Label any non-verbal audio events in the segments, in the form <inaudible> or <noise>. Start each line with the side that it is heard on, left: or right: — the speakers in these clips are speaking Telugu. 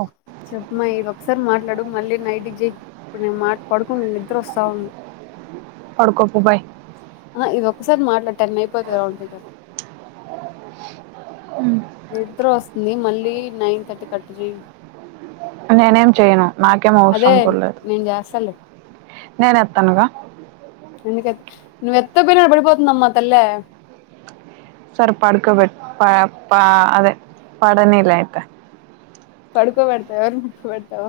right: ఓ
left: చెప్ప్మయ్ ఇది ఒక్సారి మాట్లాడు మళ్ళీ నైడిజ్జి ఇప్పుడు నేను మాట్ పడు కున్ నిద్ర వస్సా ఉన్,
right: పడుకోపో బాయ్
left: ఆ ఇది ఒక్కసారి మాట్లా టెన్ అయిపోతే రౌంన్ పిగర్
right: ఉ
left: నిద్ర వస్తుంది మళ్ళీ నైన్ థర్టీ కట్టజ
right: నేనేం చెయ్యను నాకేం
left: అదే
right: అవస్రం కుల్లేదు,
left: నేను చేస్తాలే
right: నేను ఎత్తనుగా
left: నువ్వ్ ఎత్త పొయ్ న పడిపోతుందమ్మా తల్లా
right: సరె పడుకోబెట్ పా పా అదే పడనిలే ఐతే
left: పడుకో పెడ్త ఎవర్ని వెడ్తవ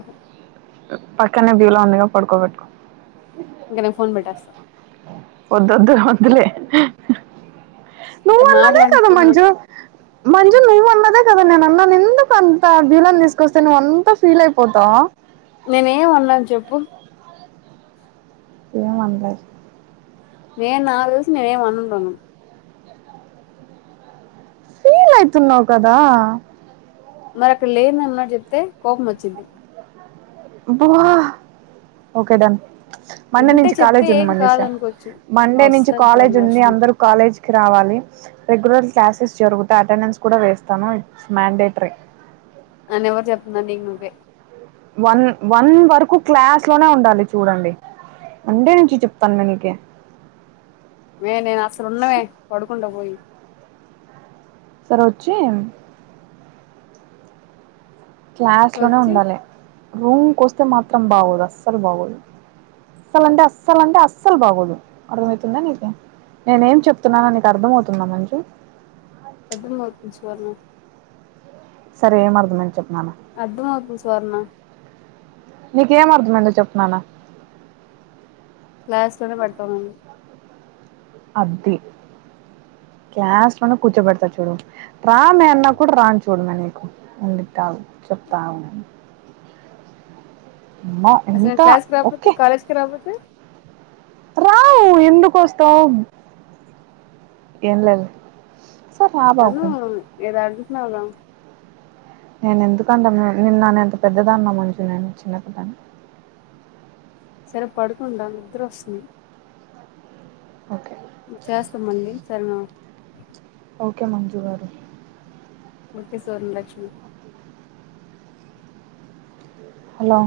right: పక్కనే బిలో ఉందిగా పడుకోబెట్ట్కొ
left: ఇంగ నే ఫోన్ పెట్టేస్స
right: ఒద్దుద్దు వద్దులే ను
left: ఇట్ట
right: అన్నద
left: మాట్లాడి
right: కద
left: ఫోన్
right: మజు
left: పెట్టు
right: మజు ను అన్నాద కదా నేన అన్న ఎందుకు అంత బీలోని తీసుకొస్తే నువ్వు అంతా ఫీల్ అయిపోతావు
left: నేనే ఏం అన్నాను చెప్పు
right: ఏం అనలే
left: నేను నాలుగు దసం నేనేం అనలే
right: ఫీలవుతున్నావ్ కదా
left: మరి లేద అన్నాడు చెప్తే కోపం వచ్చింది
right: బహ <unintelligible> ఓకే డన్ మండే
left: ఉంటే
right: నుంచి
left: చెప్తే
right: కాలేజ్ ఉంది
left: ఏం
right: మల్లేషా
left: కాదనుకోవచ్చు
right: మండే నుంచి
left: వస్తది
right: కాలేజ్ ఉంది
left: సువర్ణలక్ష్మి
right: అందరు కాలేజ్ రావాలి రెగ్యులర్ క్లాసెస్ జరుతే అటెండెన్స్ కూడా వేస్తాను ఇట్ మండేటరీ
left: అని ఎవరు చెప్తుందండి నీ నువ్వే
right: వన్ వన్ వరకు క్లాస్ లోనే ఉండాలి చూడండి మండే నుంచి చెప్తాను మీకే
left: మే నేను అసలున్నవే పడుకుడా పోయి
right: సరే వచ్చి క్లాస్ లోనే
left: వచ్చి
right: ఉండాలి రూమ్కి వస్తే మాత్రం బాగోదు అస్సలు బాగోదు అస్సలు అంటే అస్సలు అంటే అస్సలు బాగోదు అర్థమవుతుందా నీకు నేనే ఏం చెప్తున్నాను నీకు అర్థం అవుతుందా మా నీకు
left: పెద్దలు ర్పంచివళ
right: సరే ఏం అర్థమైందో చెప్ప
left: అర్థమవుతుంది స్వర్ణ
right: నీకు ఏ అర్దం అయిందో చెప్పనానా
left: క్లాస్ లోనే పడతామ
right: ఆది క్యాస్ట్ మన కూర్చోబెడతా చూడు రామే అన్నా కూడా రాను చూడమ నీకు ఉంటావు చెప్తావు అమ్మో
left: అసలు
right: ఎంత
left: క్లాస్కి రాపోతే
right: ఓకే
left: కాలేజ్ కి రాకపోతే
right: రావు ఎందుకోస్తం ఏం లేదు సార్ రా
left: అను
right: బాబు
left: ఏదు నాగావ్
right: నేను ఎందుకుంటను నిన్నన్న ఎంత పెద్దద అన్న మంచు నేను చిన్నపిల్లల్ని
left: సరే పడుకుండా నిద్ర వస్తుంది
right: ఓకే
left: చేస్తామండి సరేనా
right: ఓకే మంజు గారు
left: ఒకే సోరన్ లక్ష్మి
right: హలో